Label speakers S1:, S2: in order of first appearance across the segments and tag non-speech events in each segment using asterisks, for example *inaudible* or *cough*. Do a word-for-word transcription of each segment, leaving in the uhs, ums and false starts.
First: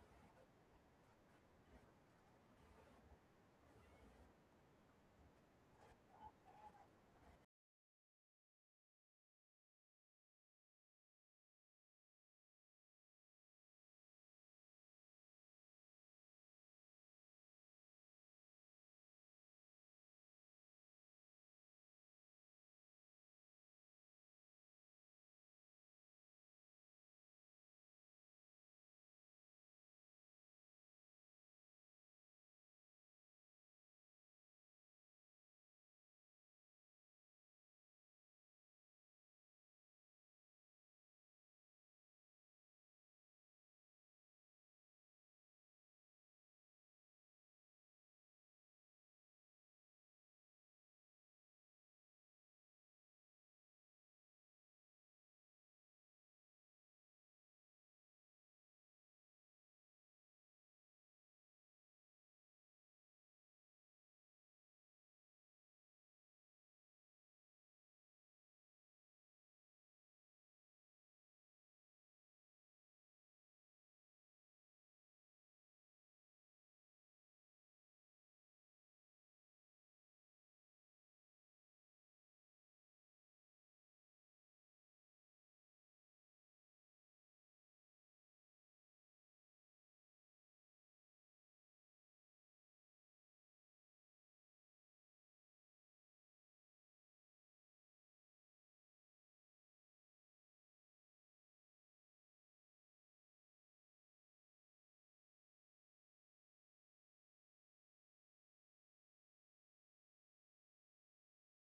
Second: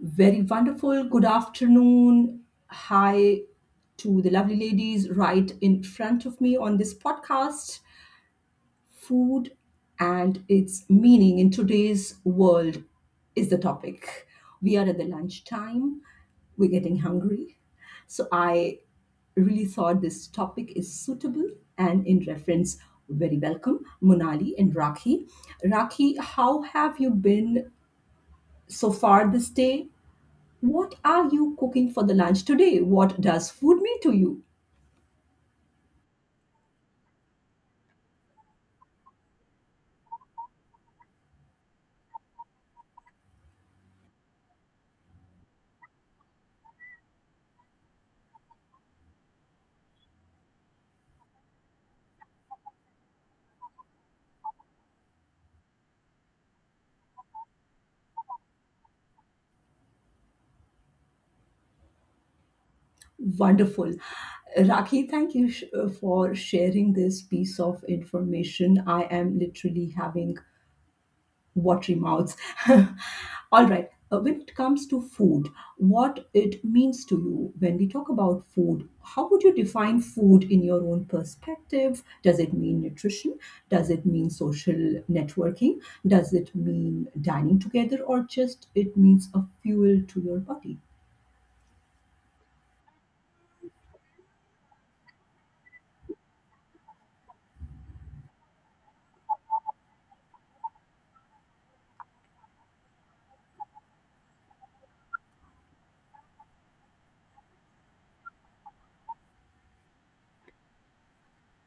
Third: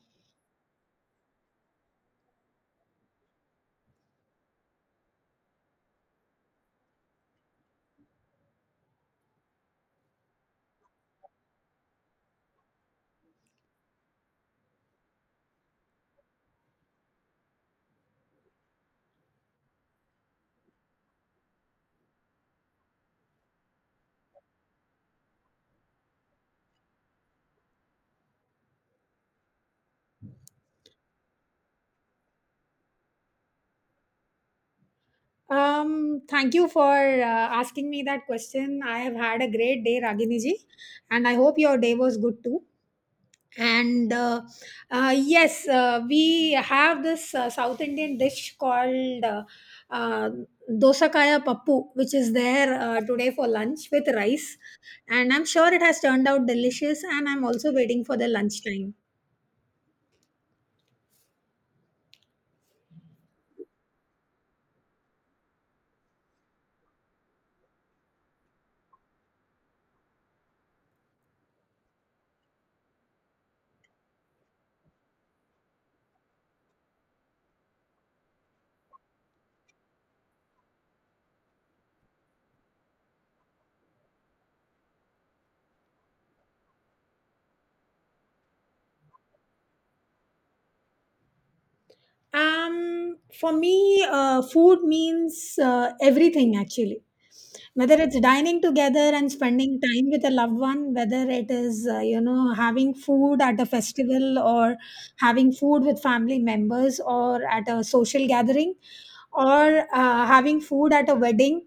S1: Very wonderful. Good afternoon. Hi to the lovely ladies right in front of me on this podcast. Food and its meaning in today's world is the topic. We are at the lunchtime, we're getting hungry. So I really thought this topic is suitable and in reference, very welcome, Monali and Rakhi. Rakhi, how have you been so far this day? What are you cooking for the lunch today? What does food mean to you?
S2: Um, thank you for uh, asking me that question. I have had a great day, Ragini ji, and I hope your day was good too. And uh, uh, yes, uh, we have this uh, South Indian dish called uh, uh, dosa kaya pappu, which is there uh, today for lunch with rice. And I'm sure it has turned out delicious, and I'm also waiting for the lunchtime.
S1: Wonderful. Rakhi, thank you sh- uh, for sharing this piece of information. I am literally having watery mouths. *laughs* All right. Uh, when it comes to food, what it means to you when we talk about food, how would you define food in your own perspective? Does it mean nutrition? Does it mean social networking? Does it mean dining together or just it means a fuel to your body?
S2: Um, for me, uh, food means uh, everything actually. Whether it's dining together and spending time with a loved one, whether it is, uh, you know, having food at a festival or having food with family members or at a social gathering or uh, having food at a wedding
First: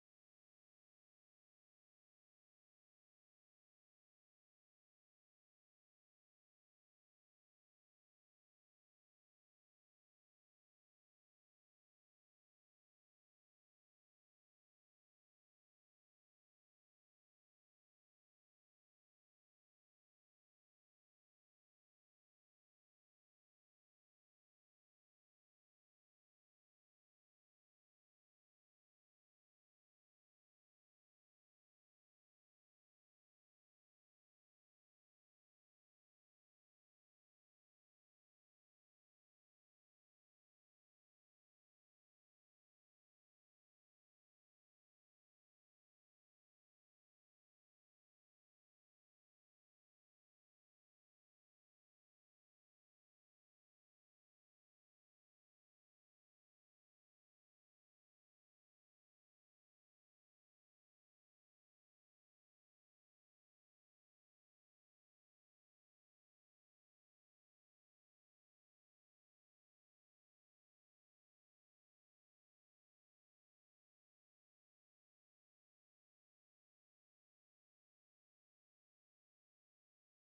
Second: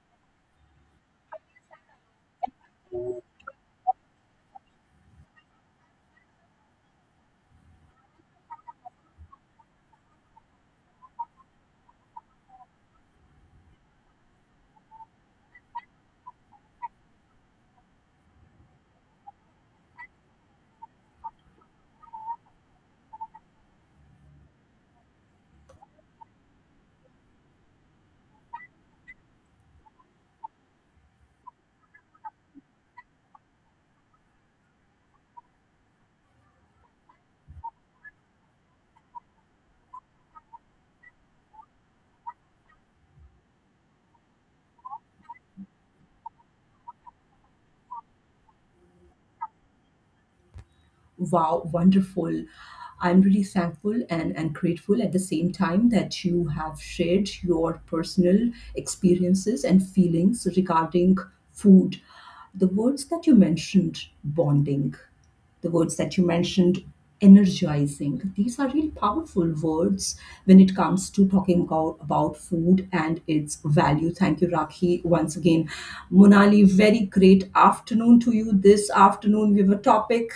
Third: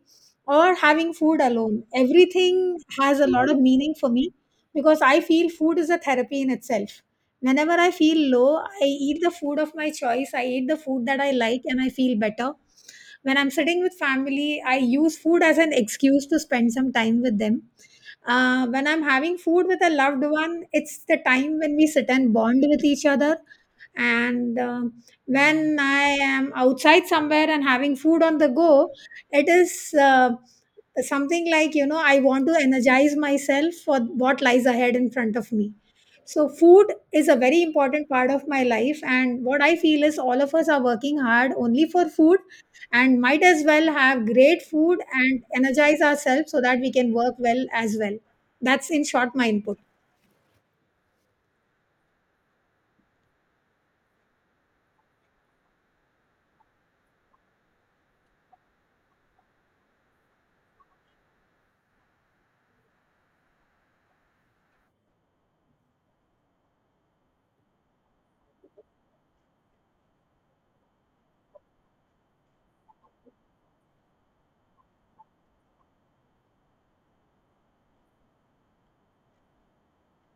S2: or having food alone, everything has a lot of meaning for me because I feel food is a therapy in itself. Whenever I feel low, I eat the food of my choice. I eat the food that I like and I feel better. When I'm sitting with family, I use food as an excuse to spend some time with them. Uh, when I'm having food with a loved one, it's the time when we sit and bond with each other, and um when I am outside somewhere and having food on the go, it is uh, something like, you know I want to energize myself for what lies ahead in front of me. So food is a very important part of my life, and what I feel is all of us are working hard only for food, and might as well have great food and energize ourselves so that we can work well as well. That's in short my input.
S1: Wow, wonderful. I'm really thankful and, and grateful at the same time that you have shared your personal experiences and feelings regarding food. The words that you mentioned, bonding, the words that you mentioned energizing, these are really powerful words when it comes to talking about, about food and its value. Thank you rakhi once again. Monali, very great afternoon to you. This afternoon we have a topic.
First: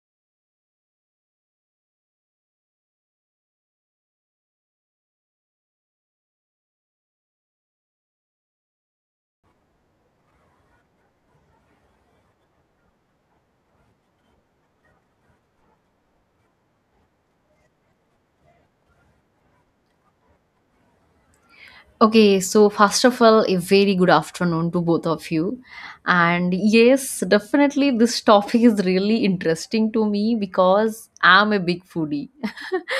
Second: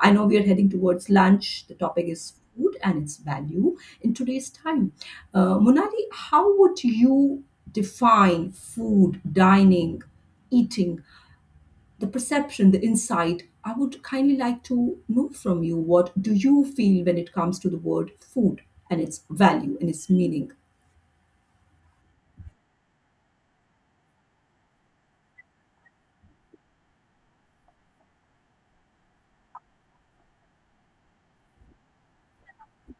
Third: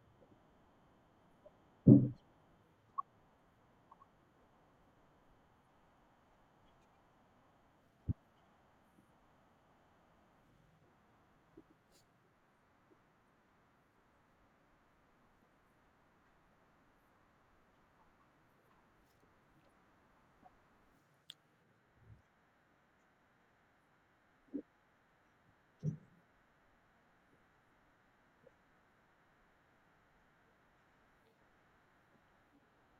S1: I know we are heading towards lunch. The topic is food and its value in today's time. uh, Monali, how would you define food, dining, eating, the perception, the insight. I would kindly like to know from you what do you feel when it comes to the word food and its value and its meaning?
S3: Okay, so first of all, a very good afternoon to both of you. And yes, definitely this *laughs* topic is really interesting to me because I'm a big foodie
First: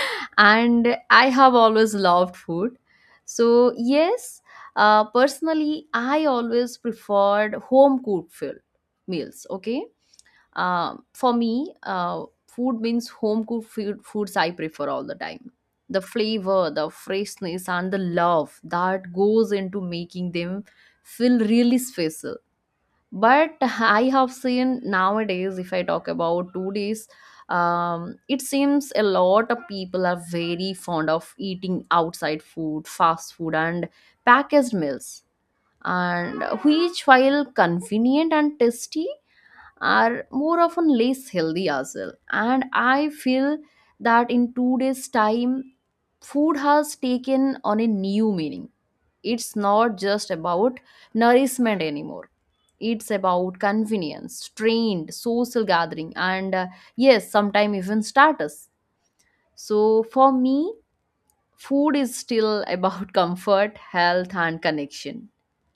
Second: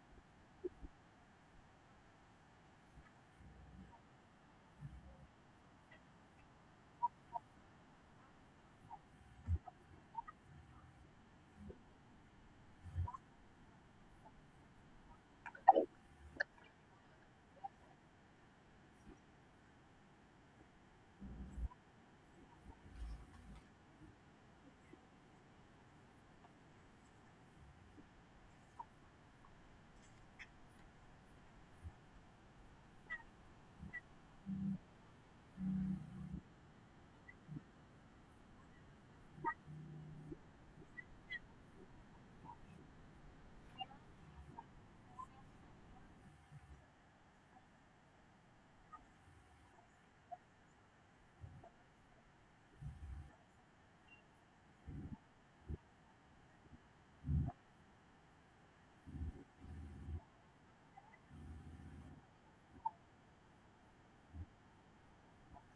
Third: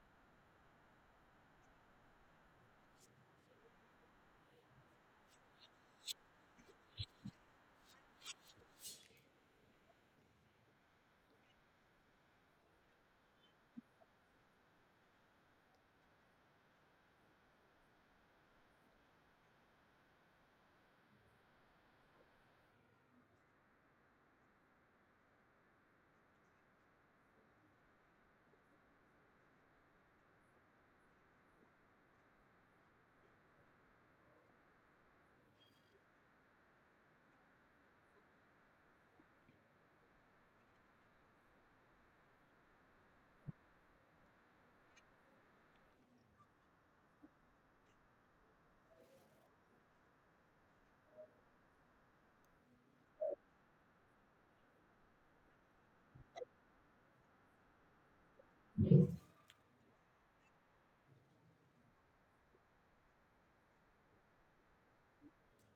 S3: *laughs* and I have always loved food. So, yes, uh, personally, I always preferred home cooked food meals. Okay. Uh, for me, uh, food means home cooked food, foods I prefer all the time. The flavor, the freshness, and the love that goes into making them feel really special. But *laughs* I have seen nowadays, if I talk about two days, um, it seems a lot of people are very fond of eating outside food, fast food, and packaged meals. And which, while convenient and tasty, are more often less healthy as well, and I feel that in today's time food has taken on a new meaning. It's not just about nourishment anymore. It's about convenience, trend, social gathering, and uh, yes, sometimes even status. So for me, food is still about *laughs* comfort, health, and connection.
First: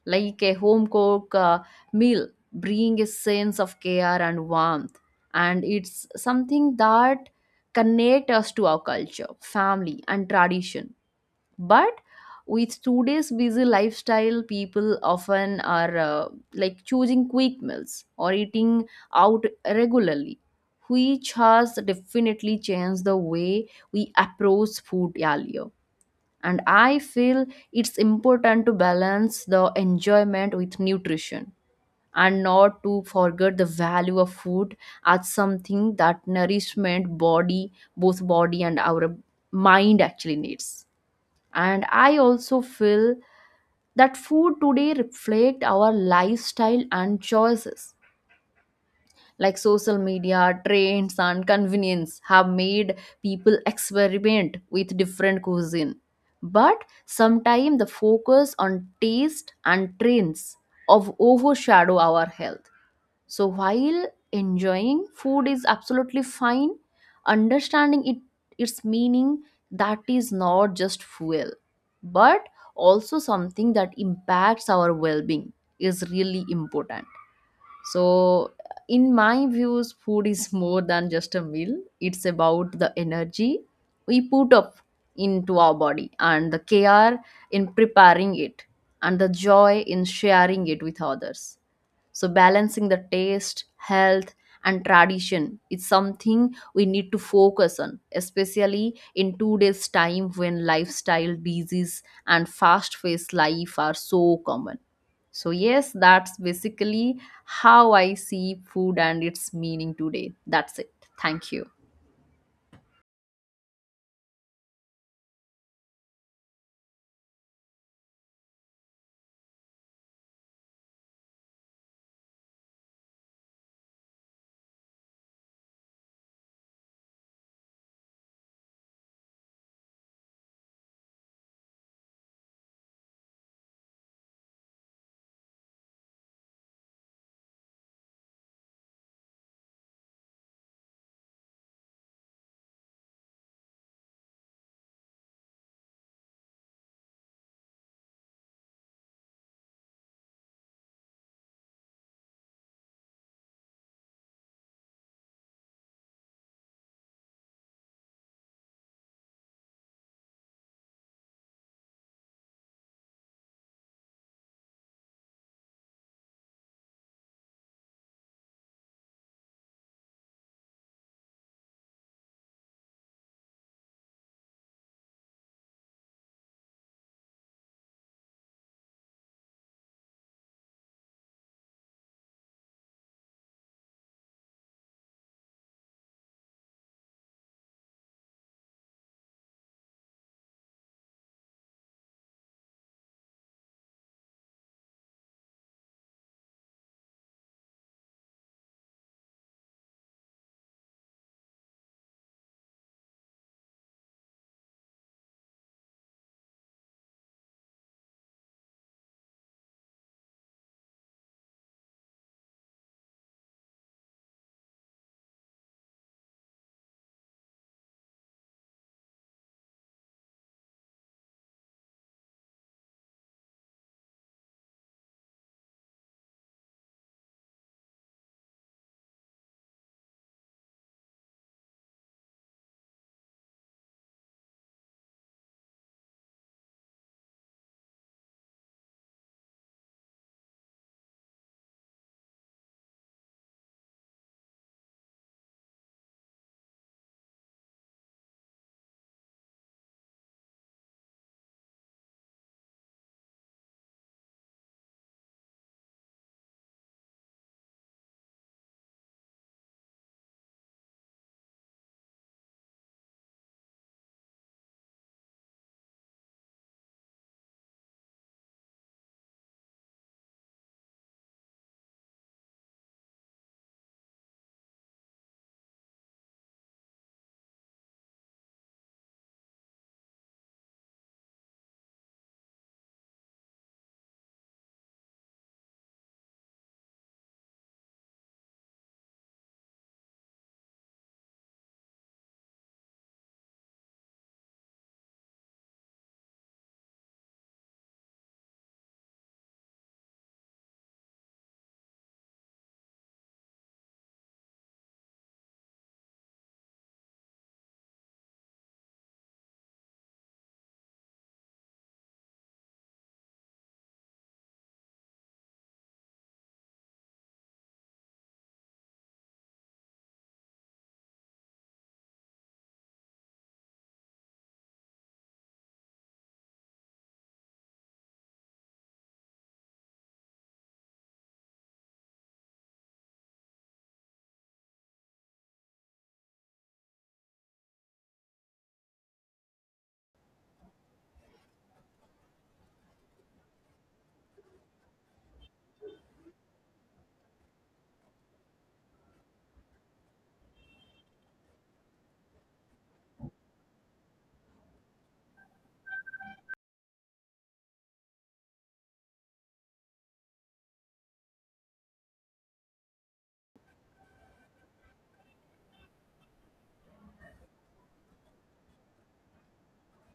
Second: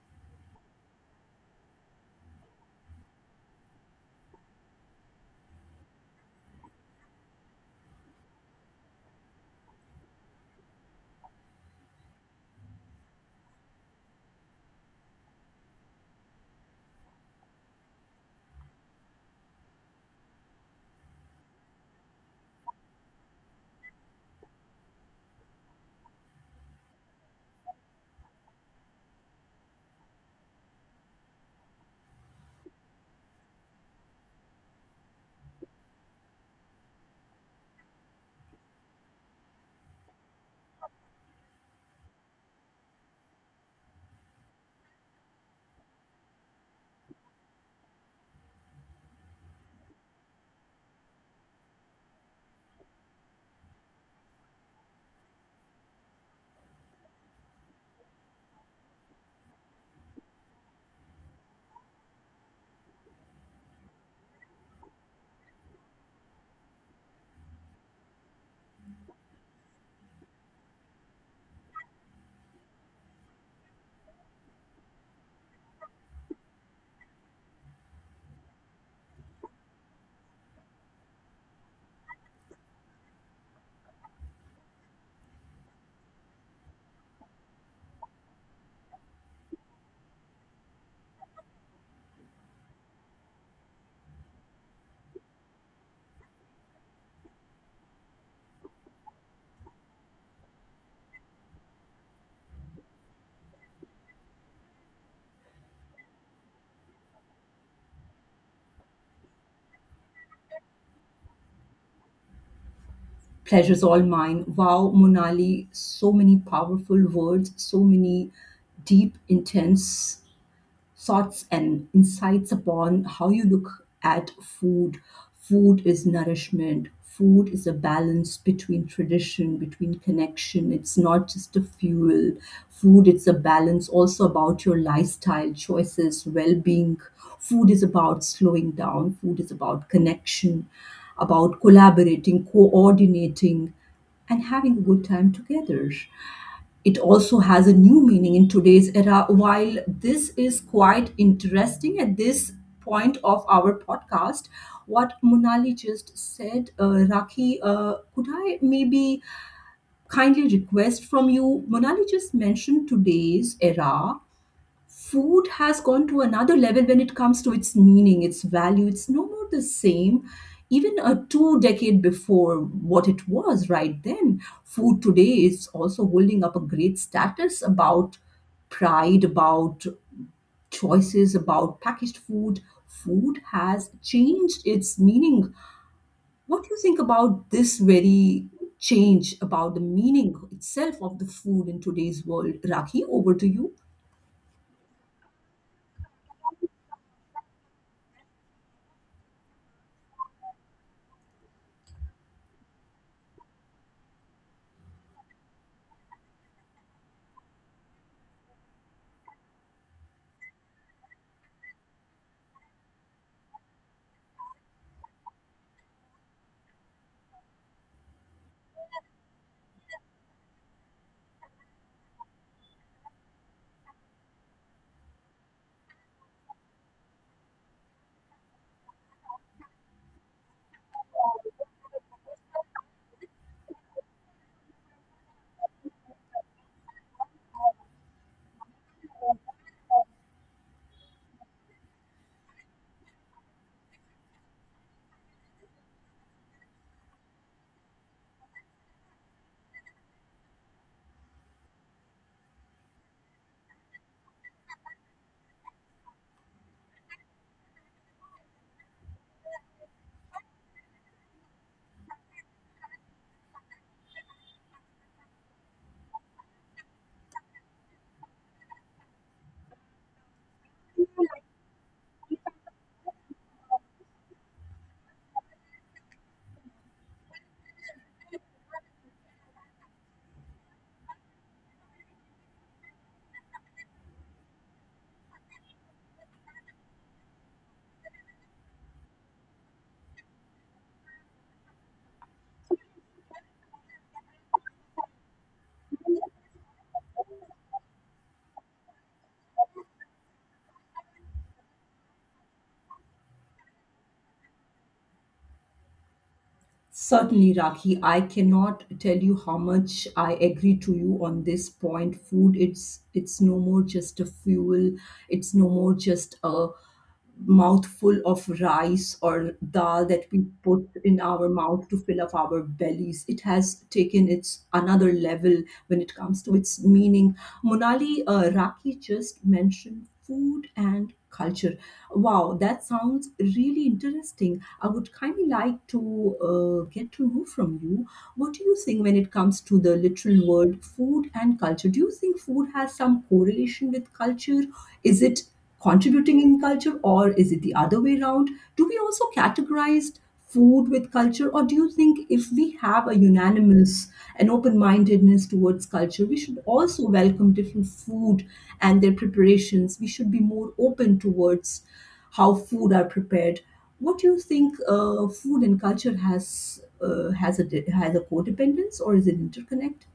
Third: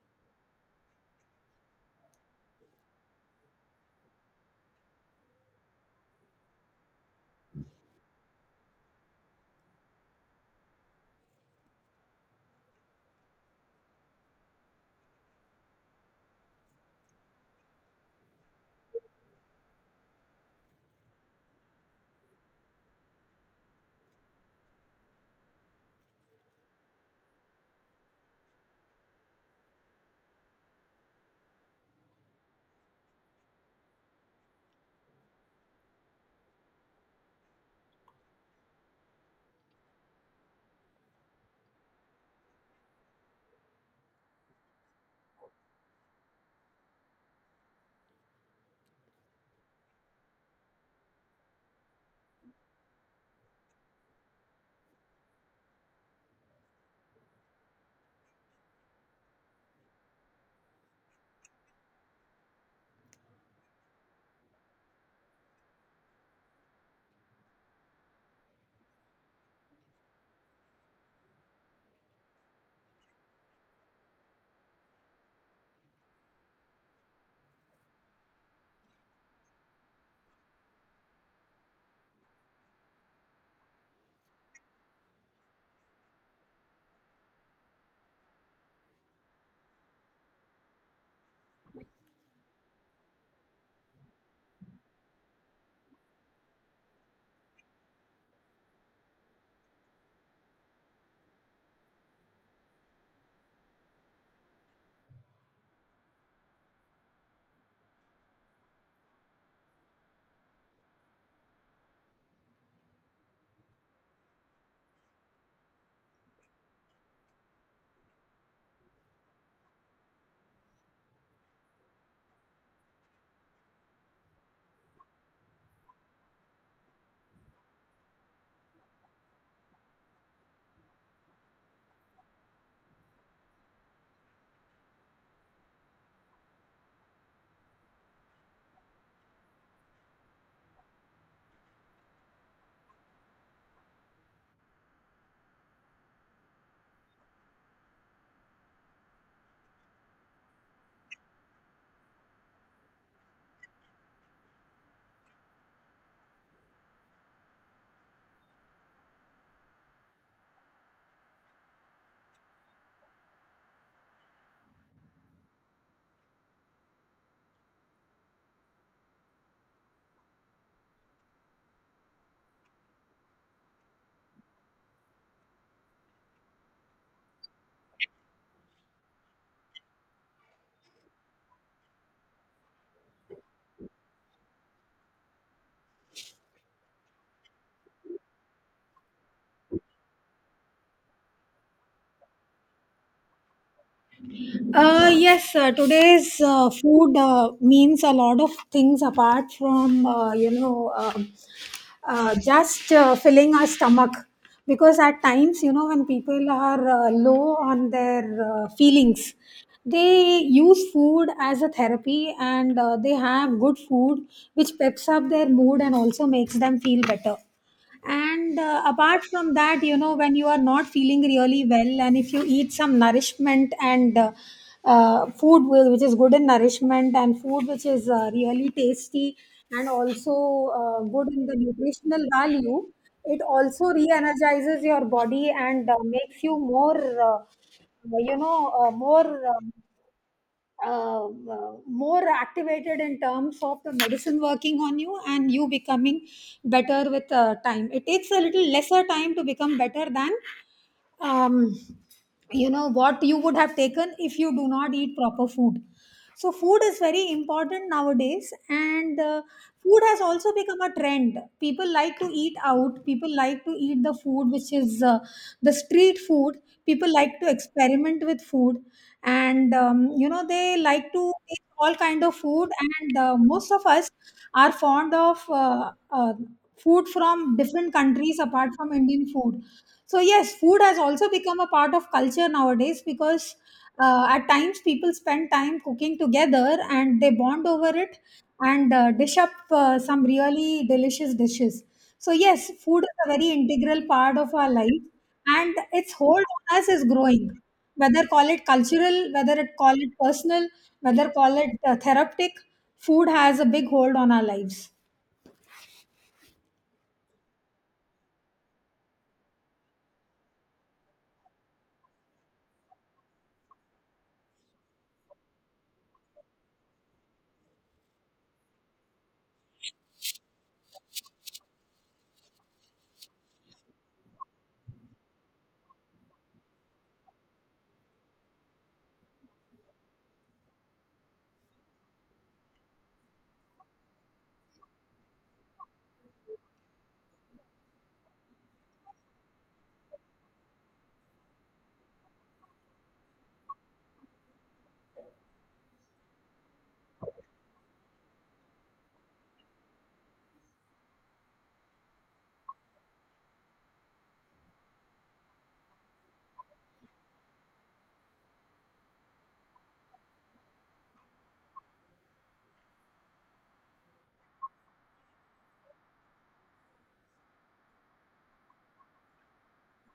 S3: Like a home cooked uh, meal, bring a sense of care and warmth, and it's something that connect us to our culture, family, and tradition. But with today's busy lifestyle, people often are uh, like choosing quick meals or eating out regularly, which has definitely changed the way we approach food earlier. And I feel it's important to balance the enjoyment with nutrition and not to forget the value of food as something that nourishment body, both body and our mind actually needs. And I also feel that food today reflect our lifestyle and choices, like social media, trends, and convenience have made people experiment with different cuisine. But sometimes the focus on taste and trends of overshadow our health. So while enjoying food is absolutely fine, understanding it, its meaning, that is not just fuel, but also something that impacts our well-being is really important. So, in my views, food is more than just a meal. It's about the energy we put up into our body and the care in preparing it and the joy in sharing it with others. So, balancing the taste, health, and tradition is something we need to focus on, especially in today's time when lifestyle disease and fast-paced life are so common. So, yes, that's basically how I see food and its meaning today. That's it. Thank you.
S1: Pleasure's all mine. Wow, Monali, so many powerful words, so many deep, intense thoughts and insights upon how you look at food. Food is nourishment. Food is a balance between tradition, between connection. It's not just a fuel. Food, it's a balance also about your lifestyle choices, well being. Food is about slowing down. Food is about connection, about collaborating, coordinating, and having a good time together. It also has a new meaning in today's era. While this is quite interesting at this point of our podcast, what Monali just said, uh, Rakhi, uh, could I maybe kindly request from you? Monali just mentioned today's era food has gone to another level when it comes to its meaning, its value. It's no more the same. Even a two decade before what it was right then, food today is also holding up a great status about pride, about choices, about packaged food. Food has changed its meaning. What do you think about this very change about the meaning itself of the food in today's world? Rakhi, over to you.
S2: Uh, yes, uh, Today's uh, food uh, means a lot of things apart from, uh, you know, um uh, just uh, filling our stomach. Because at times, you know, when people are uh, low on their uh, feelings, they use food as a therapy and uh, they have good food which peps up their mood and also makes them feel better. And uh, apart from that, you know when you are not feeling really well and if you eat some nourishment and uh, uh, food wi- which is good in nourishment and food which is uh, really tasty and also uh, good in the nutritional value, it also re-energizes your body and uh, makes you more uh, you know uh, more um, uh, uh, more activated in terms of the medicine working on you, and you becoming better with uh, time. It takes a little lesser time to become better than um, you know what you would have taken if you do not eat proper food. So food is very important nowadays, and uh, food has also become a trend. People like to eat out. People like to eat the food which is uh, the street food. People like to experiment with food, and um, you know they like to eat all kind of food. And uh, most of us are fond of uh, uh, food from different countries apart from Indian food. So yes, food has also become a part of culture nowadays because uh, at times, people spend time cooking together and they bond over it and uh, dish up uh, some really delicious dishes. So, yes, food is a very integral part of our life, and its hold on us is growing. Whether call it cultural, whether it call it personal, whether call it uh, therapeutic, food has a big hold on our lives.
S1: Certainly, Rakhi, I cannot tell you how much I agree to you on this point. Food, it's it's no more just a fuel. It's no more just a mouthful of rice or dal that we put in our mouth to fill up our bellies. It has taken its another level when it comes to its meaning. Monali, uh, Raki just mentioned food and culture. Wow, that sounds really interesting. I would kindly like to uh, get to know from you what do you think when it comes to the literal word food and culture? Do you think food has some correlation with culture? Is it contributing in culture or is it the other way around? Do we also categorize food with culture or do you think if we have a unanimous and open-mindedness towards culture, we should also welcome different food and their preparations. We should be more open towards how food are prepared. What do you think, uh, food and culture has uh, has a di- has a codependence or is it interconnect?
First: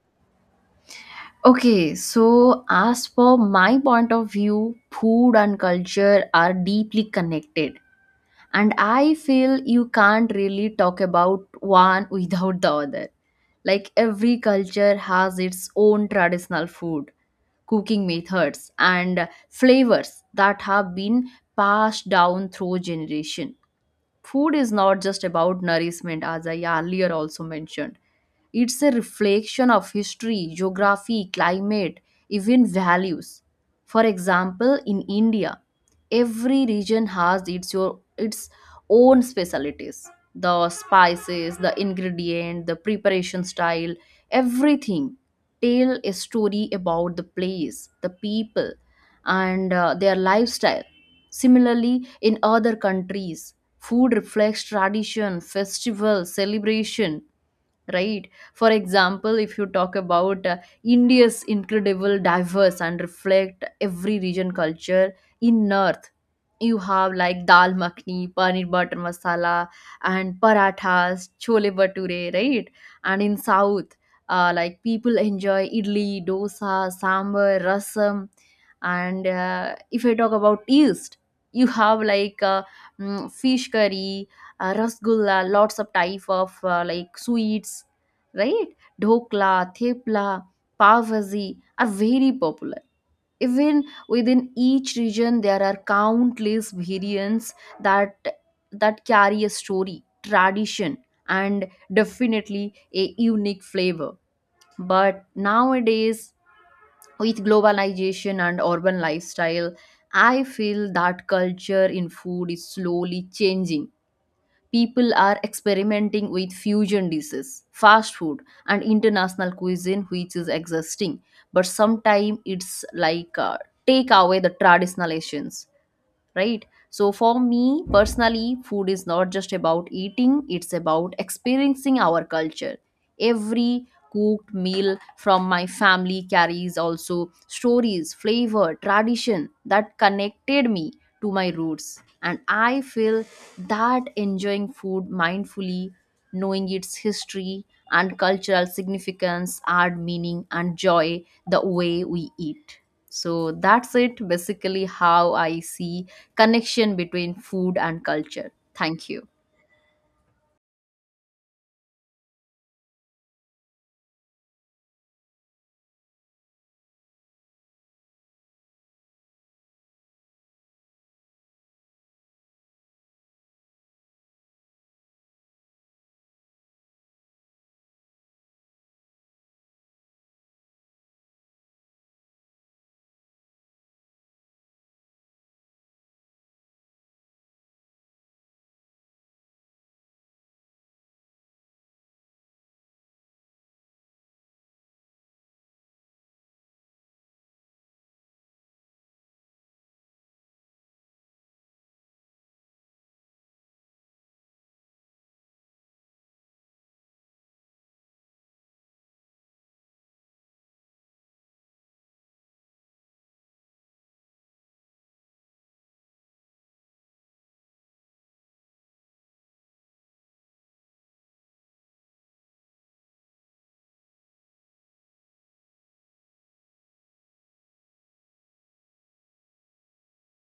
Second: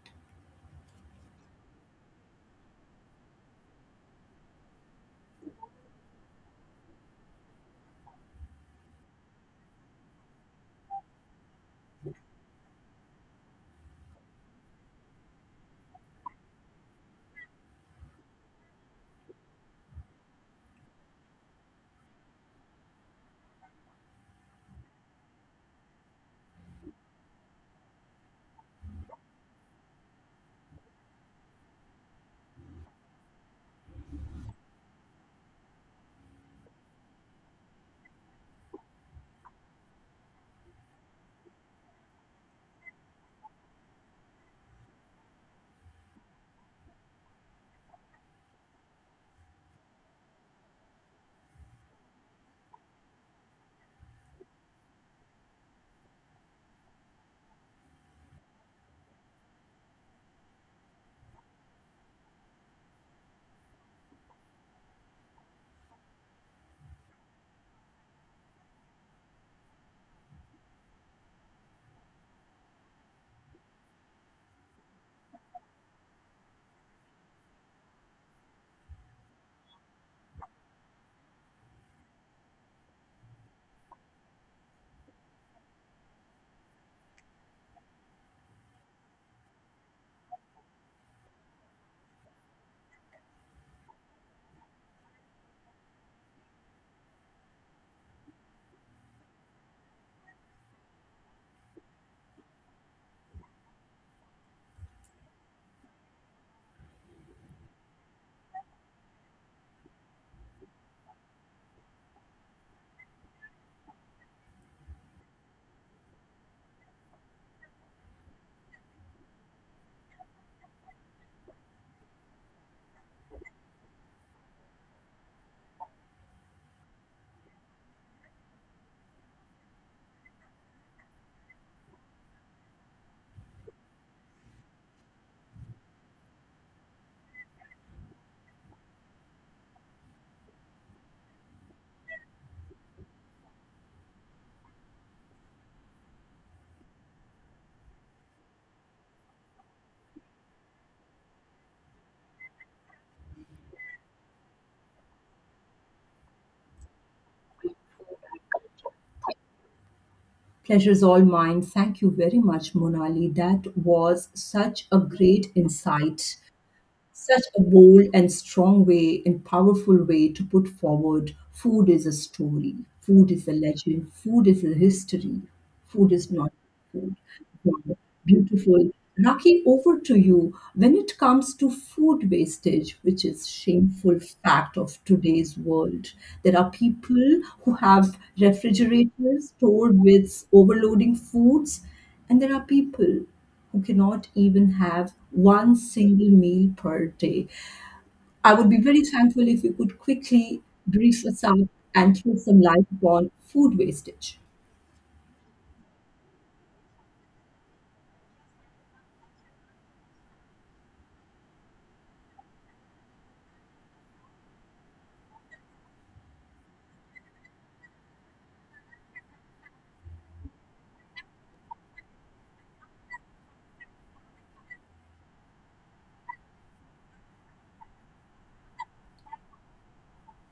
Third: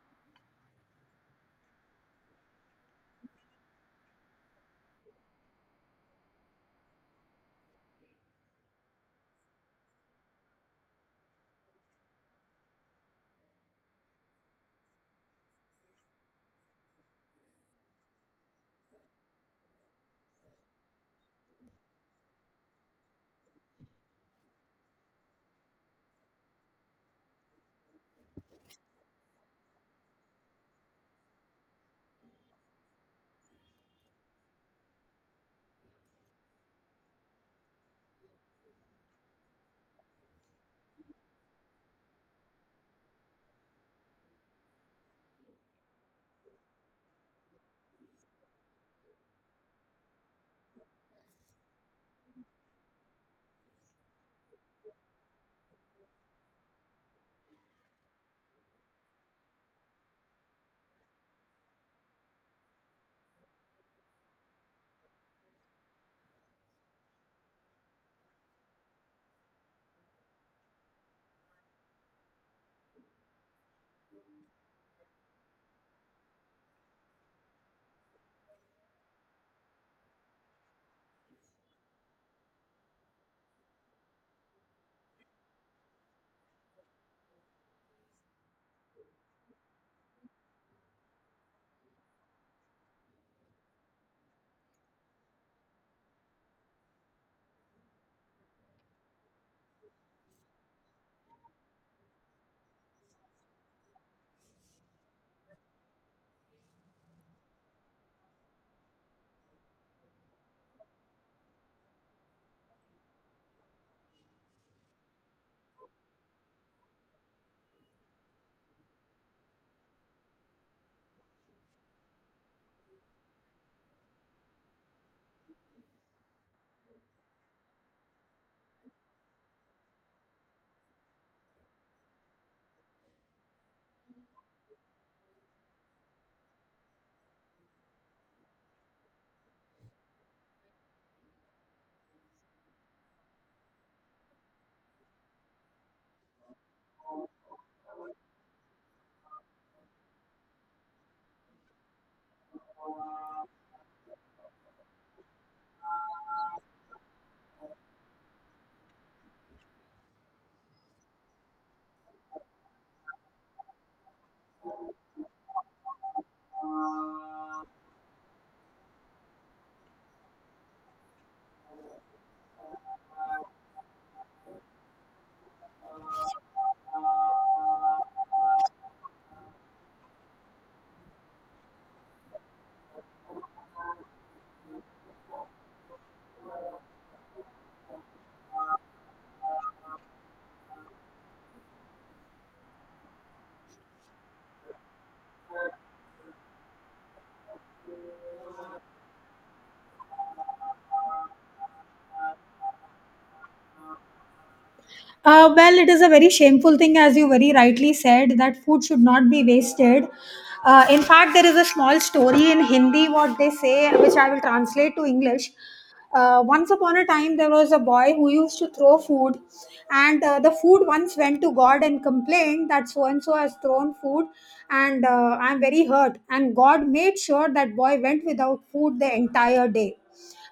S3: Okay, so as for my point of view, food and culture are deeply connected. And I feel you can't really talk about one *laughs* without the other. Like every culture has its own traditional food, cooking methods, and flavors that have been passed down through generation. Food is not just about nourishment, as I earlier also mentioned. It's a reflection of history, geography, climate, even values. For example, in India, every region has its your its own specialties. The spices, the ingredient, the preparation style, everything tell a story about the place, the people, and uh, their lifestyle. Similarly, in other countries, food reflects tradition, festival, celebration, right? For example, if you talk about uh, India's incredible diverse and reflect every region culture. In north, you have like dal makhni, paneer butter masala, and parathas, chole bhature, right? And in south, uh, like people enjoy idli, dosa, sambar, rasam. And uh, if I talk about east, you have like uh, mm, fish curry, uh, rasgulla, lots of type of uh, like sweets, right? Dhokla, thepla, pav bhaji are very popular. Even within each region, there are countless variants that that carry a story, tradition, and definitely a unique flavor. But nowadays, with globalization and urban lifestyle, I feel that culture in food is slowly changing. People are experimenting with fusion dishes, fast food, and international cuisine, which is existing. But sometimes it's like uh, take away the traditional essence, right? So for me personally, food is not just about eating, it's about experiencing our culture. Every cooked meal from my family carries also stories, flavor, tradition that connected me to my roots. And I feel that enjoying food mindfully, knowing its history and cultural significance, add meaning and joy the way we eat. So that's it, basically how I see connection between food and culture. Thank you.
S1: Pleasure is all mine. Thank you very much, Monali. That was such a great insight, such a bold and strong way and powerful way to put forward. Food is a story. Food is a legend. Food is a history. Food is not food. Beautiful. Raki, over to you. When it comes to food wastage, which is shameful fact of today's world, there are people who have refrigerators stored with overloading foods, and there are people who cannot even have one single meal per day. I would be very thankful if you could quickly brief us up and throw some light upon food wastage.
S2: Uh, well, it is a very shameful thing, as you very rightly said, that food should not be wasted. Uh, in fact, there is a small story in Hindi, what they say, which I will translate to English. Uh, once upon a time, there was a boy who used to throw food, and uh, the food once went to God and complained that so and so has thrown food, and uh, I'm very hurt. And God made sure that boy went without food the entire day,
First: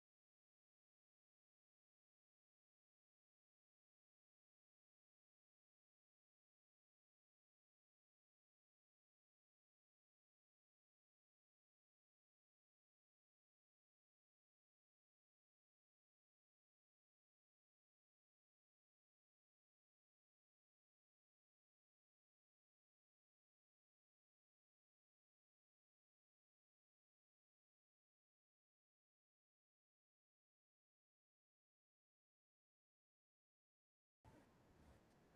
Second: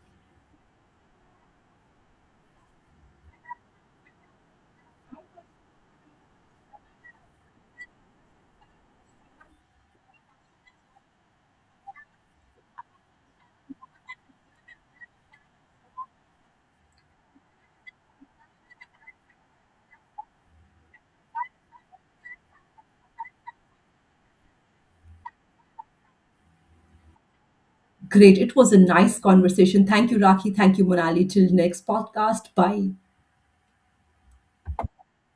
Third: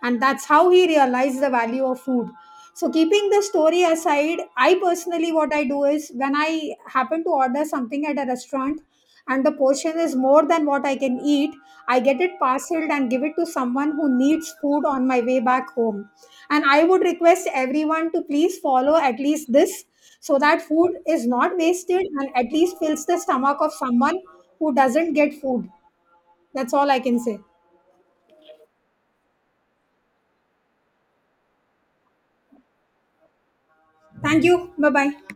S2: and that's how he realized the value of food. So, keeping the story aside, I personally what I do is when I happen to order something at a restaurant and the portion is more than what I can eat, I get it parceled and give it to someone who needs food on my way back home. And I would request everyone to please follow at least this so that food is not wasted and at least fills the stomach of someone who doesn't get food. That's all I can say.
S1: Great. It was a nice conversation. Thank you, Raki. Thank you, Monali. Till next podcast. Bye.
S2: Thank you. Bye bye.